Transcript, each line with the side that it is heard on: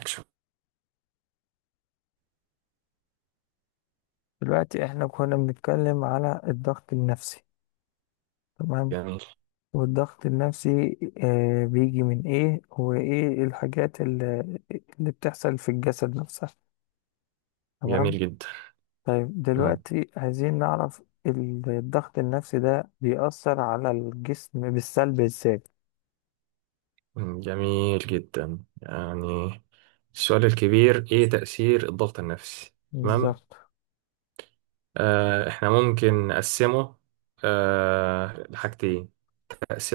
right: أكشن.
left: دلوقتي احنا كنا بنتكلم على الضغط النفسي. تمام.
right: جميل
left: والضغط النفسي بيجي من ايه وايه الحاجات اللي بتحصل في الجسد نفسها. تمام.
right: جميل جدا.
left: طيب
right: مم.
left: دلوقتي عايزين نعرف الضغط النفسي ده بيأثر على الجسم بالسلب ازاي؟
right: جميل جدا، يعني السؤال الكبير إيه تأثير الضغط النفسي؟ تمام.
left: بالظبط.
right: إحنا ممكن نقسمه لحاجتين،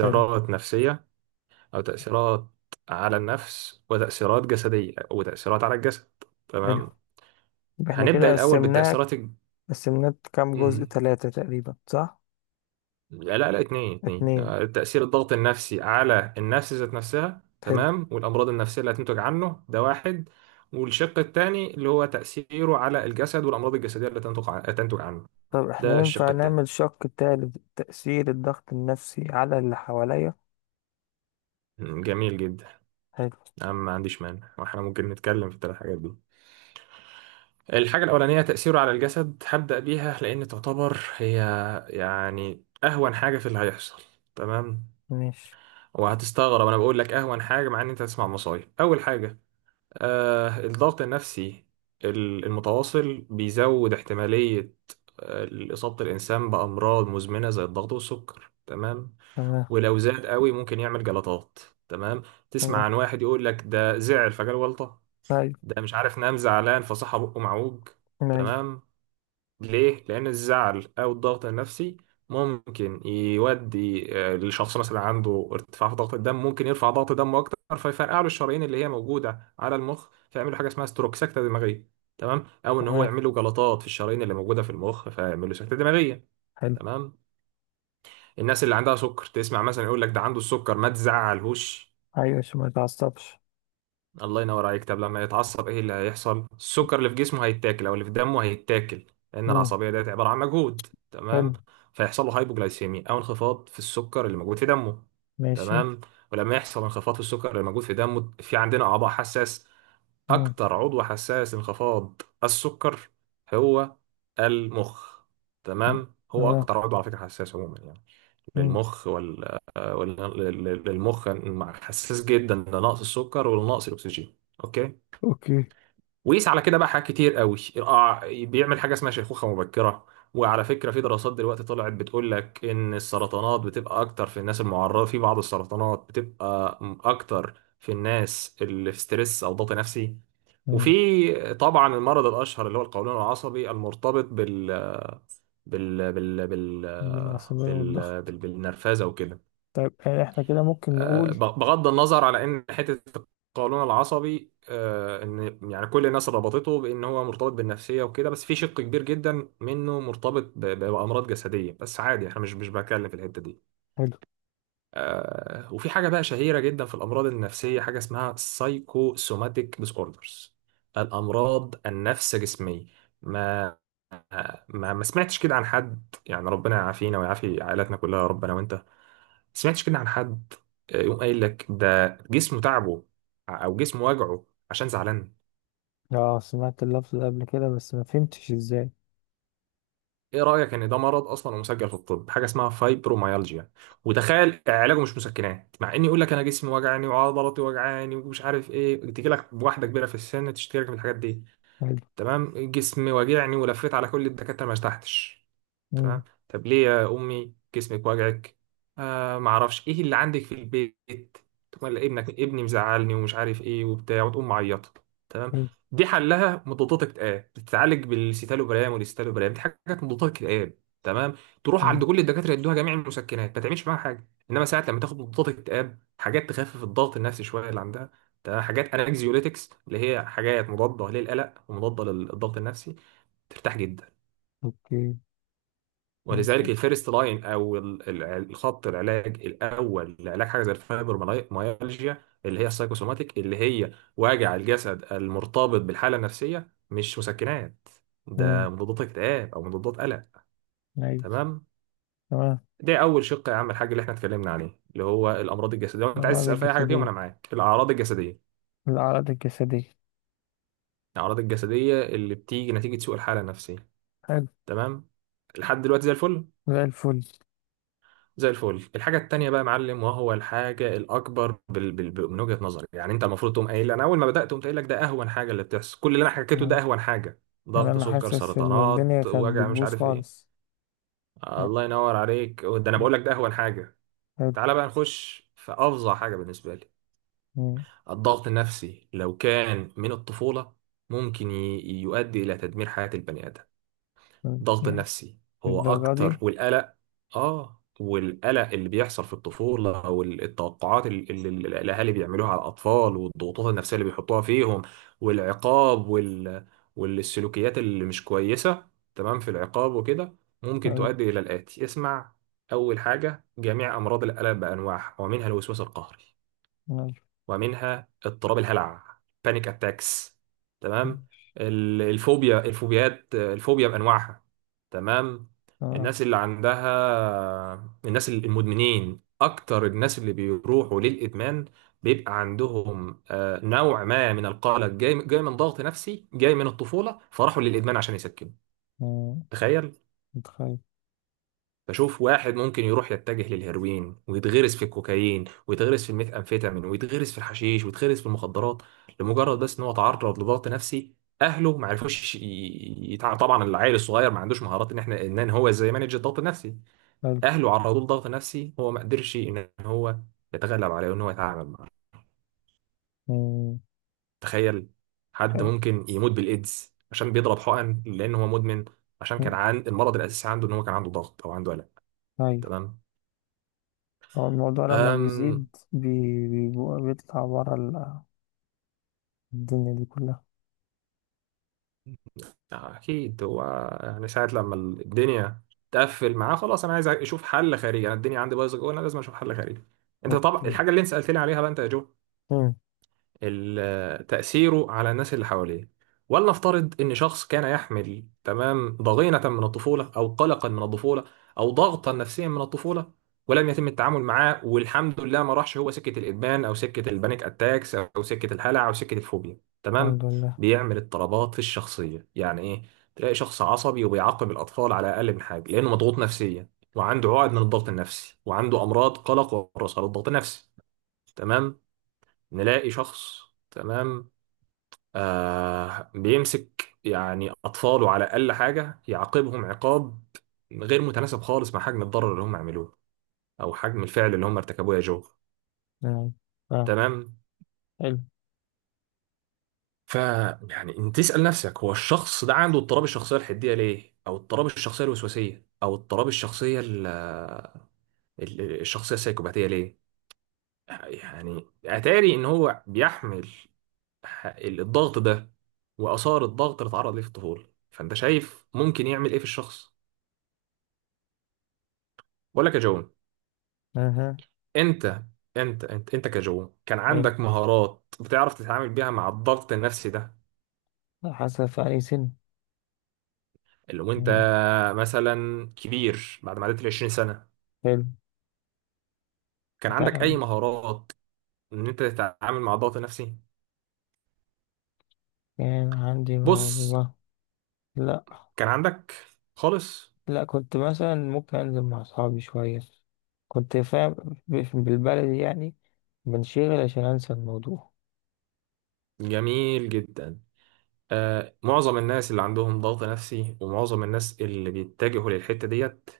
left: حلو.
right: نفسية أو تأثيرات على النفس وتأثيرات جسدية وتأثيرات على الجسد.
left: حلو،
right: تمام.
left: يبقى احنا
right: هنبدأ
left: كده
right: الأول
left: قسمناه.
right: بالتأثيرات
left: قسمناه كام جزء؟
right: الج...
left: ثلاثة تقريبا، صح؟
right: لا لا، اتنين اتنين،
left: اتنين.
right: تأثير الضغط النفسي على النفس ذات نفسها،
left: حلو.
right: تمام، والأمراض النفسية اللي هتنتج عنه ده واحد. والشق التاني اللي هو تأثيره على الجسد والأمراض الجسدية اللي تنتج تنتج عنه.
left: طب احنا
right: ده الشق
left: ينفع
right: التاني.
left: نعمل شق تالت، تأثير الضغط النفسي على اللي حواليا؟
right: جميل جدا.
left: حلو.
right: أنا ما عنديش مانع، واحنا ممكن نتكلم في الثلاث حاجات دي. الحاجة الأولانية تأثيره على الجسد، هبدأ بيها لأن تعتبر هي يعني أهون حاجة في اللي هيحصل. تمام.
left: ماشي.
right: وهتستغرب أنا بقول لك أهون حاجة مع إن أنت هتسمع مصايب أول حاجة. الضغط النفسي المتواصل بيزود احتمالية آه، إصابة الإنسان بأمراض مزمنة زي الضغط والسكر. تمام.
left: تمام.
right: ولو زاد قوي ممكن يعمل جلطات. تمام. تسمع
left: تمام.
right: عن واحد يقول لك ده زعل فجاله جلطة،
left: أيوة.
right: ده مش عارف نام زعلان فصحى بقه معوج.
left: أيوة.
right: تمام. ليه؟ لأن الزعل أو الضغط النفسي ممكن يودي لشخص مثلا عنده ارتفاع في ضغط الدم، ممكن يرفع ضغط دمه أكتر فيفرقع له الشرايين اللي هي موجودة على المخ، فيعمل له حاجة اسمها ستروك، سكتة دماغية. تمام؟ أو إن هو
left: تمام.
right: يعمل له جلطات في الشرايين اللي موجودة في المخ فيعمل له سكتة دماغية.
left: حلو.
right: تمام؟ الناس اللي عندها سكر، تسمع مثلا يقول لك ده عنده السكر ما تزعلهوش.
left: أيوة، عشان ما يتعصبش.
right: الله ينور عليك. طب لما يتعصب ايه اللي هيحصل؟ السكر اللي في جسمه هيتاكل او اللي في دمه هيتاكل، لان
left: مم.
right: العصبيه ديت عباره عن مجهود.
left: حلو.
right: تمام. فيحصل له هايبوجلايسيميا او انخفاض في السكر اللي موجود في دمه.
left: ماشي.
right: تمام. ولما يحصل انخفاض في السكر اللي موجود في دمه، في عندنا اعضاء حساس.
left: مم.
right: اكتر عضو حساس انخفاض السكر هو المخ.
left: مم.
right: تمام. هو
left: تمام.
right: اكتر عضو على فكره حساس عموما يعني.
left: مم.
right: للمخ ولا للمخ حساس جدا لنقص السكر ولنقص الاكسجين. اوكي.
left: أوكي.
right: ويقيس على كده بقى حاجات كتير قوي. بيعمل حاجه اسمها شيخوخه مبكره. وعلى فكره في دراسات دلوقتي طلعت بتقول لك ان السرطانات بتبقى اكتر في الناس المعرضه، في بعض السرطانات بتبقى اكتر في الناس اللي في ستريس او ضغط نفسي.
left: مم.
right: وفي طبعا المرض الاشهر اللي هو القولون العصبي المرتبط بال بال بال بال,
left: بالعصبية
right: بال...
left: والضغط.
right: بال... بالنرفزه وكده.
left: طيب، احنا كده ممكن نقول.
right: بغض النظر على ان حته القولون العصبي، ان يعني كل الناس ربطته بان هو مرتبط بالنفسيه وكده، بس في شق كبير جدا منه مرتبط بامراض جسديه، بس عادي احنا مش بتكلم في الحته دي.
left: حلو.
right: وفي حاجه بقى شهيره جدا في الامراض النفسيه حاجه اسمها سايكوسوماتيك ديسوردرز، الامراض النفس جسميه. ما ما سمعتش كده عن حد؟ يعني ربنا يعافينا ويعافي عائلاتنا كلها يا رب، انا وانت. سمعتش كده عن حد يقوم قايل لك ده جسمه تعبه او جسمه وجعه عشان زعلان؟
left: اه، سمعت اللفظ ده قبل كده بس ما فهمتش ازاي.
right: ايه رأيك ان ده مرض اصلا ومسجل في الطب حاجة اسمها فايبروميالجيا؟ وتخيل علاجه مش مسكنات، مع اني يقول لك انا جسمي وجعني وعضلاتي وجعاني ومش عارف ايه، تجي لك بواحدة كبيرة في السن تشتكي لك من الحاجات دي.
left: حلو.
right: تمام. جسمي وجعني ولفيت على كل الدكاترة ما ارتحتش.
left: مم.
right: تمام. طب ليه يا امي جسمك وجعك؟ ما اعرفش. ايه اللي عندك في البيت؟ تقوم قايلة ابنك، ابني مزعلني ومش عارف ايه وبتاع، وتقوم معيطه. تمام.
left: حلو.
right: دي حلها مضادات اكتئاب، بتتعالج بالسيتالوبرام والاستالوبرام، دي حاجات مضادات اكتئاب. تمام. تروح
left: مم.
right: عند كل الدكاتره يدوها جميع المسكنات ما تعملش معاها حاجه، انما ساعات لما تاخد مضادات اكتئاب حاجات تخفف الضغط النفسي شويه اللي عندها. تمام. حاجات انكزيوليتكس اللي هي حاجات مضاده للالم ومضادة للضغط النفسي، ترتاح جدا.
left: أوكي.
right: ولذلك
left: فهمت.
right: الفيرست لاين او الخط العلاج الاول لعلاج حاجه زي الفايبروميالجيا اللي هي السايكوسوماتيك، اللي هي وجع الجسد المرتبط بالحاله النفسيه، مش مسكنات.
left: مم.
right: ده مضادات اكتئاب او مضادات قلق.
left: أيوة.
right: تمام.
left: تمام.
right: ده اول شق يا عم الحاج اللي احنا اتكلمنا عليه، اللي هو الامراض الجسديه. لو انت عايز
left: الأمراض
right: تسال في اي حاجه فيهم انا
left: الجسدية.
right: معاك، الاعراض الجسديه،
left: الأعراض الجسدية.
right: الاعراض الجسديه اللي بتيجي نتيجه سوء الحاله النفسيه.
left: حلو.
right: تمام. لحد دلوقتي زي الفل.
left: زي الفل.
right: زي الفل. الحاجة التانية بقى يا معلم، وهو الحاجة الأكبر من وجهة نظري، يعني أنت المفروض تقوم قايل أنا أول ما بدأت قمت قايل لك ده أهون حاجة اللي بتحصل، كل اللي أنا حكيته
left: مم.
right: ده أهون حاجة.
left: يعني
right: ضغط،
left: أنا
right: سكر،
left: حاسس إن الدنيا
right: سرطانات،
left: كانت
right: وجع، مش
left: بتبوظ
right: عارف إيه.
left: خالص.
right: الله ينور عليك. ده أنا
left: مم.
right: بقول لك ده أهون حاجة.
left: حلو.
right: تعالى بقى نخش في أفظع حاجة بالنسبة لي.
left: مم.
right: الضغط النفسي لو كان من الطفولة ممكن يؤدي إلى تدمير حياة البني آدم.
left: مم.
right: الضغط
left: يعني
right: النفسي هو
left: للدرجة دي.
right: اكتر، والقلق. اه والقلق اللي بيحصل في الطفوله، او التوقعات الاهالي بيعملوها على الاطفال، والضغوطات النفسيه اللي بيحطوها فيهم، والعقاب والسلوكيات اللي مش كويسه. تمام. في العقاب وكده ممكن
left: حلو.
right: تؤدي الى الاتي، اسمع. اول حاجه جميع امراض القلق بانواعها، ومنها الوسواس القهري،
left: ماشي.
right: ومنها اضطراب الهلع، بانيك اتاكس. تمام.
left: ماشي.
right: الفوبيا، الفوبيات، الفوبيا بانواعها. تمام.
left: تمام.
right: الناس اللي عندها، الناس المدمنين اكتر الناس اللي بيروحوا للادمان بيبقى عندهم نوع ما من القلق، جاي من ضغط نفسي جاي من الطفولة، فراحوا للادمان عشان يسكنوا.
left: مم.
right: تخيل.
left: متخيل.
right: بشوف واحد ممكن يروح يتجه للهيروين ويتغرس في الكوكايين ويتغرس في الميثامفيتامين ويتغرس في الحشيش ويتغرس في المخدرات لمجرد بس ان هو تعرض لضغط نفسي. اهله ما عرفوش طبعا العيل الصغير ما عندوش مهارات ان احنا ان هو ازاي يمانج الضغط النفسي.
left: حلو.
right: اهله عرضوه لضغط نفسي، هو ما قدرش ان هو يتغلب عليه وان هو يتعامل معاه.
left: مم.
right: تخيل. حد
left: حلو.
right: ممكن يموت بالايدز عشان بيضرب حقن لان هو مدمن، عشان كان
left: مم.
right: عن المرض الاساسي عنده ان هو كان عنده ضغط او عنده قلق.
left: أيوة.
right: تمام.
left: هو الموضوع لما بيزيد
right: أمم
left: بيطلع برا الدنيا دي كلها.
right: اكيد هو يعني ساعه لما الدنيا تقفل معاه خلاص، انا عايز اشوف حل خارجي، انا الدنيا عندي بايظه جوه انا لازم اشوف حل خارجي. انت طبعا
left: أوكي.
right: الحاجه اللي انت سالت لي عليها بقى انت يا جو،
left: مم.
right: تأثيره على الناس اللي حواليه. ولنفترض إن شخص كان يحمل، تمام، ضغينة من الطفولة أو قلقا من الطفولة أو ضغطا نفسيا من الطفولة، ولم يتم التعامل معاه، والحمد لله ما راحش هو سكة الإدمان أو سكة البانيك أتاكس أو سكة الهلع أو سكة الفوبيا.
left: الحمد
right: تمام.
left: لله.
right: بيعمل اضطرابات في الشخصية. يعني إيه؟ تلاقي شخص عصبي وبيعاقب الأطفال على أقل من حاجة لأنه مضغوط نفسيا وعنده عقد من الضغط النفسي وعنده أمراض قلق وراثة للضغط النفسي. تمام. نلاقي شخص، تمام، بيمسك يعني أطفاله على أقل حاجة يعاقبهم عقاب غير متناسب خالص مع حجم الضرر اللي هم عملوه أو حجم الفعل اللي هم ارتكبوه، يا جو.
left: نعم. آه.
right: تمام.
left: حلو.
right: ف يعني انت تسأل نفسك هو الشخص ده عنده اضطراب الشخصية الحدية ليه، او اضطراب الشخصية الوسواسية، او اضطراب الشخصية الشخصية السايكوباتية ليه؟ يعني اتاري ان هو بيحمل الضغط ده واثار الضغط اللي اتعرض ليه في الطفوله، فانت شايف ممكن يعمل ايه في الشخص ولا كجون؟
left: أها.
right: انت انت كجون كان
left: حلو.
right: عندك مهارات بتعرف تتعامل بيها مع الضغط النفسي ده.
left: حاسة في أي سن.
right: اللي وانت
left: مم.
right: مثلا كبير بعد ما عديت ال 20 سنه،
left: حلو.
right: كان عندك
left: تع-
right: اي مهارات ان انت تتعامل مع الضغط النفسي؟
left: كان عندي
right: بص،
left: موهبة. لا.
right: كان عندك خالص.
left: لا، كنت مثلا ممكن أنزل مع أصحابي شوية. كنت فاهم بالبلدي يعني. بنشغل عشان أنسى الموضوع.
right: جميل جدا. معظم الناس اللي عندهم ضغط نفسي ومعظم الناس اللي بيتجهوا للحتة ديت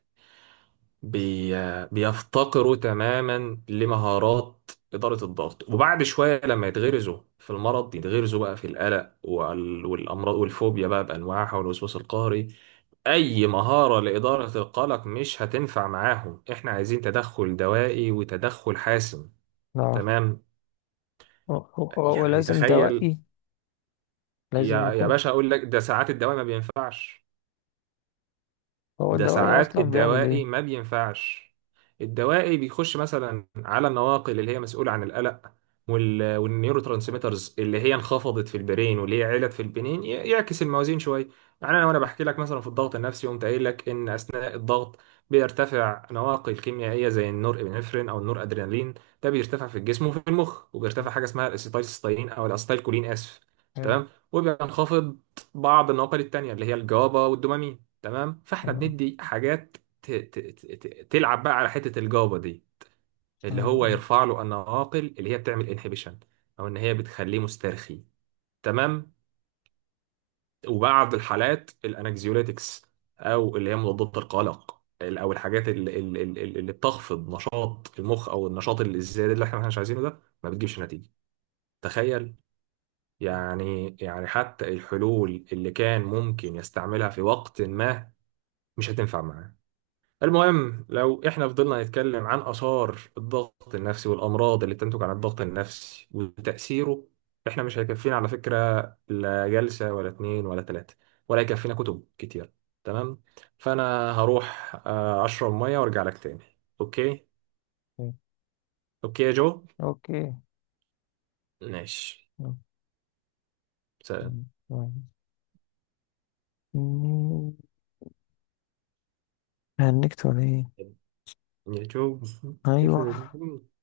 right: بي... بيفتقروا تماما لمهارات إدارة الضغط. وبعد شوية لما يتغرزوا في المرض يتغرزوا بقى في القلق والأمراض والفوبيا بقى بأنواعها والوسواس القهري، أي مهارة لإدارة القلق مش هتنفع معاهم، إحنا عايزين تدخل دوائي وتدخل حاسم.
left: آه.
right: تمام.
left: و- و-
right: يعني
left: ولازم
right: تخيل
left: دوائي. لازم
right: يا يا
left: يكون.
right: باشا، أقول لك ده ساعات الدواء ما بينفعش.
left: هو
right: ده
left: الدوائي
right: ساعات
left: أصلا بيعمل
right: الدوائي ما
left: إيه؟
right: بينفعش. الدوائي بيخش مثلا على النواقل اللي هي مسؤولة عن القلق والنيورو ترانسميترز اللي هي انخفضت في البرين واللي هي علت في البنين، يعكس الموازين شوية. يعني انا، وانا بحكي لك مثلا في الضغط النفسي قمت قايل لك ان اثناء الضغط بيرتفع نواقل كيميائية زي النور ابنفرين او النور ادرينالين، ده بيرتفع في الجسم وفي المخ. وبيرتفع حاجة اسمها الاسيتايلسيستاين او الاسيتايلكولين، اسف.
left: حلو.
right: تمام. وبينخفض بعض النواقل التانية اللي هي الجابا والدوبامين. تمام. فاحنا
left: تمام.
right: بندي حاجات تلعب بقى على حتة الجابة دي، اللي هو
left: أيوه.
right: يرفع له النواقل اللي هي بتعمل انهبيشن او ان هي بتخليه مسترخي. تمام. وبعض الحالات الانكزيوليتكس او اللي هي مضادات القلق، او الحاجات اللي بتخفض نشاط المخ او النشاط الزياده اللي احنا مش عايزينه ده، ما بتجيبش نتيجه. تخيل. يعني يعني حتى الحلول اللي كان ممكن يستعملها في وقت ما مش هتنفع معاه. المهم، لو احنا فضلنا نتكلم عن آثار الضغط النفسي والأمراض اللي تنتج عن الضغط النفسي وتأثيره، احنا مش هيكفينا على فكرة لا جلسة ولا اتنين ولا تلاتة، ولا هيكفينا كتب كتير. تمام. فأنا هروح أشرب مية وأرجع لك تاني. أوكي.
left: أيوه.
right: أوكي يا جو.
left: أوكي.
right: ماشي. سلام.
left: أوكي. هنكت ولا إيه؟
right: يا جو.
left: أيوه.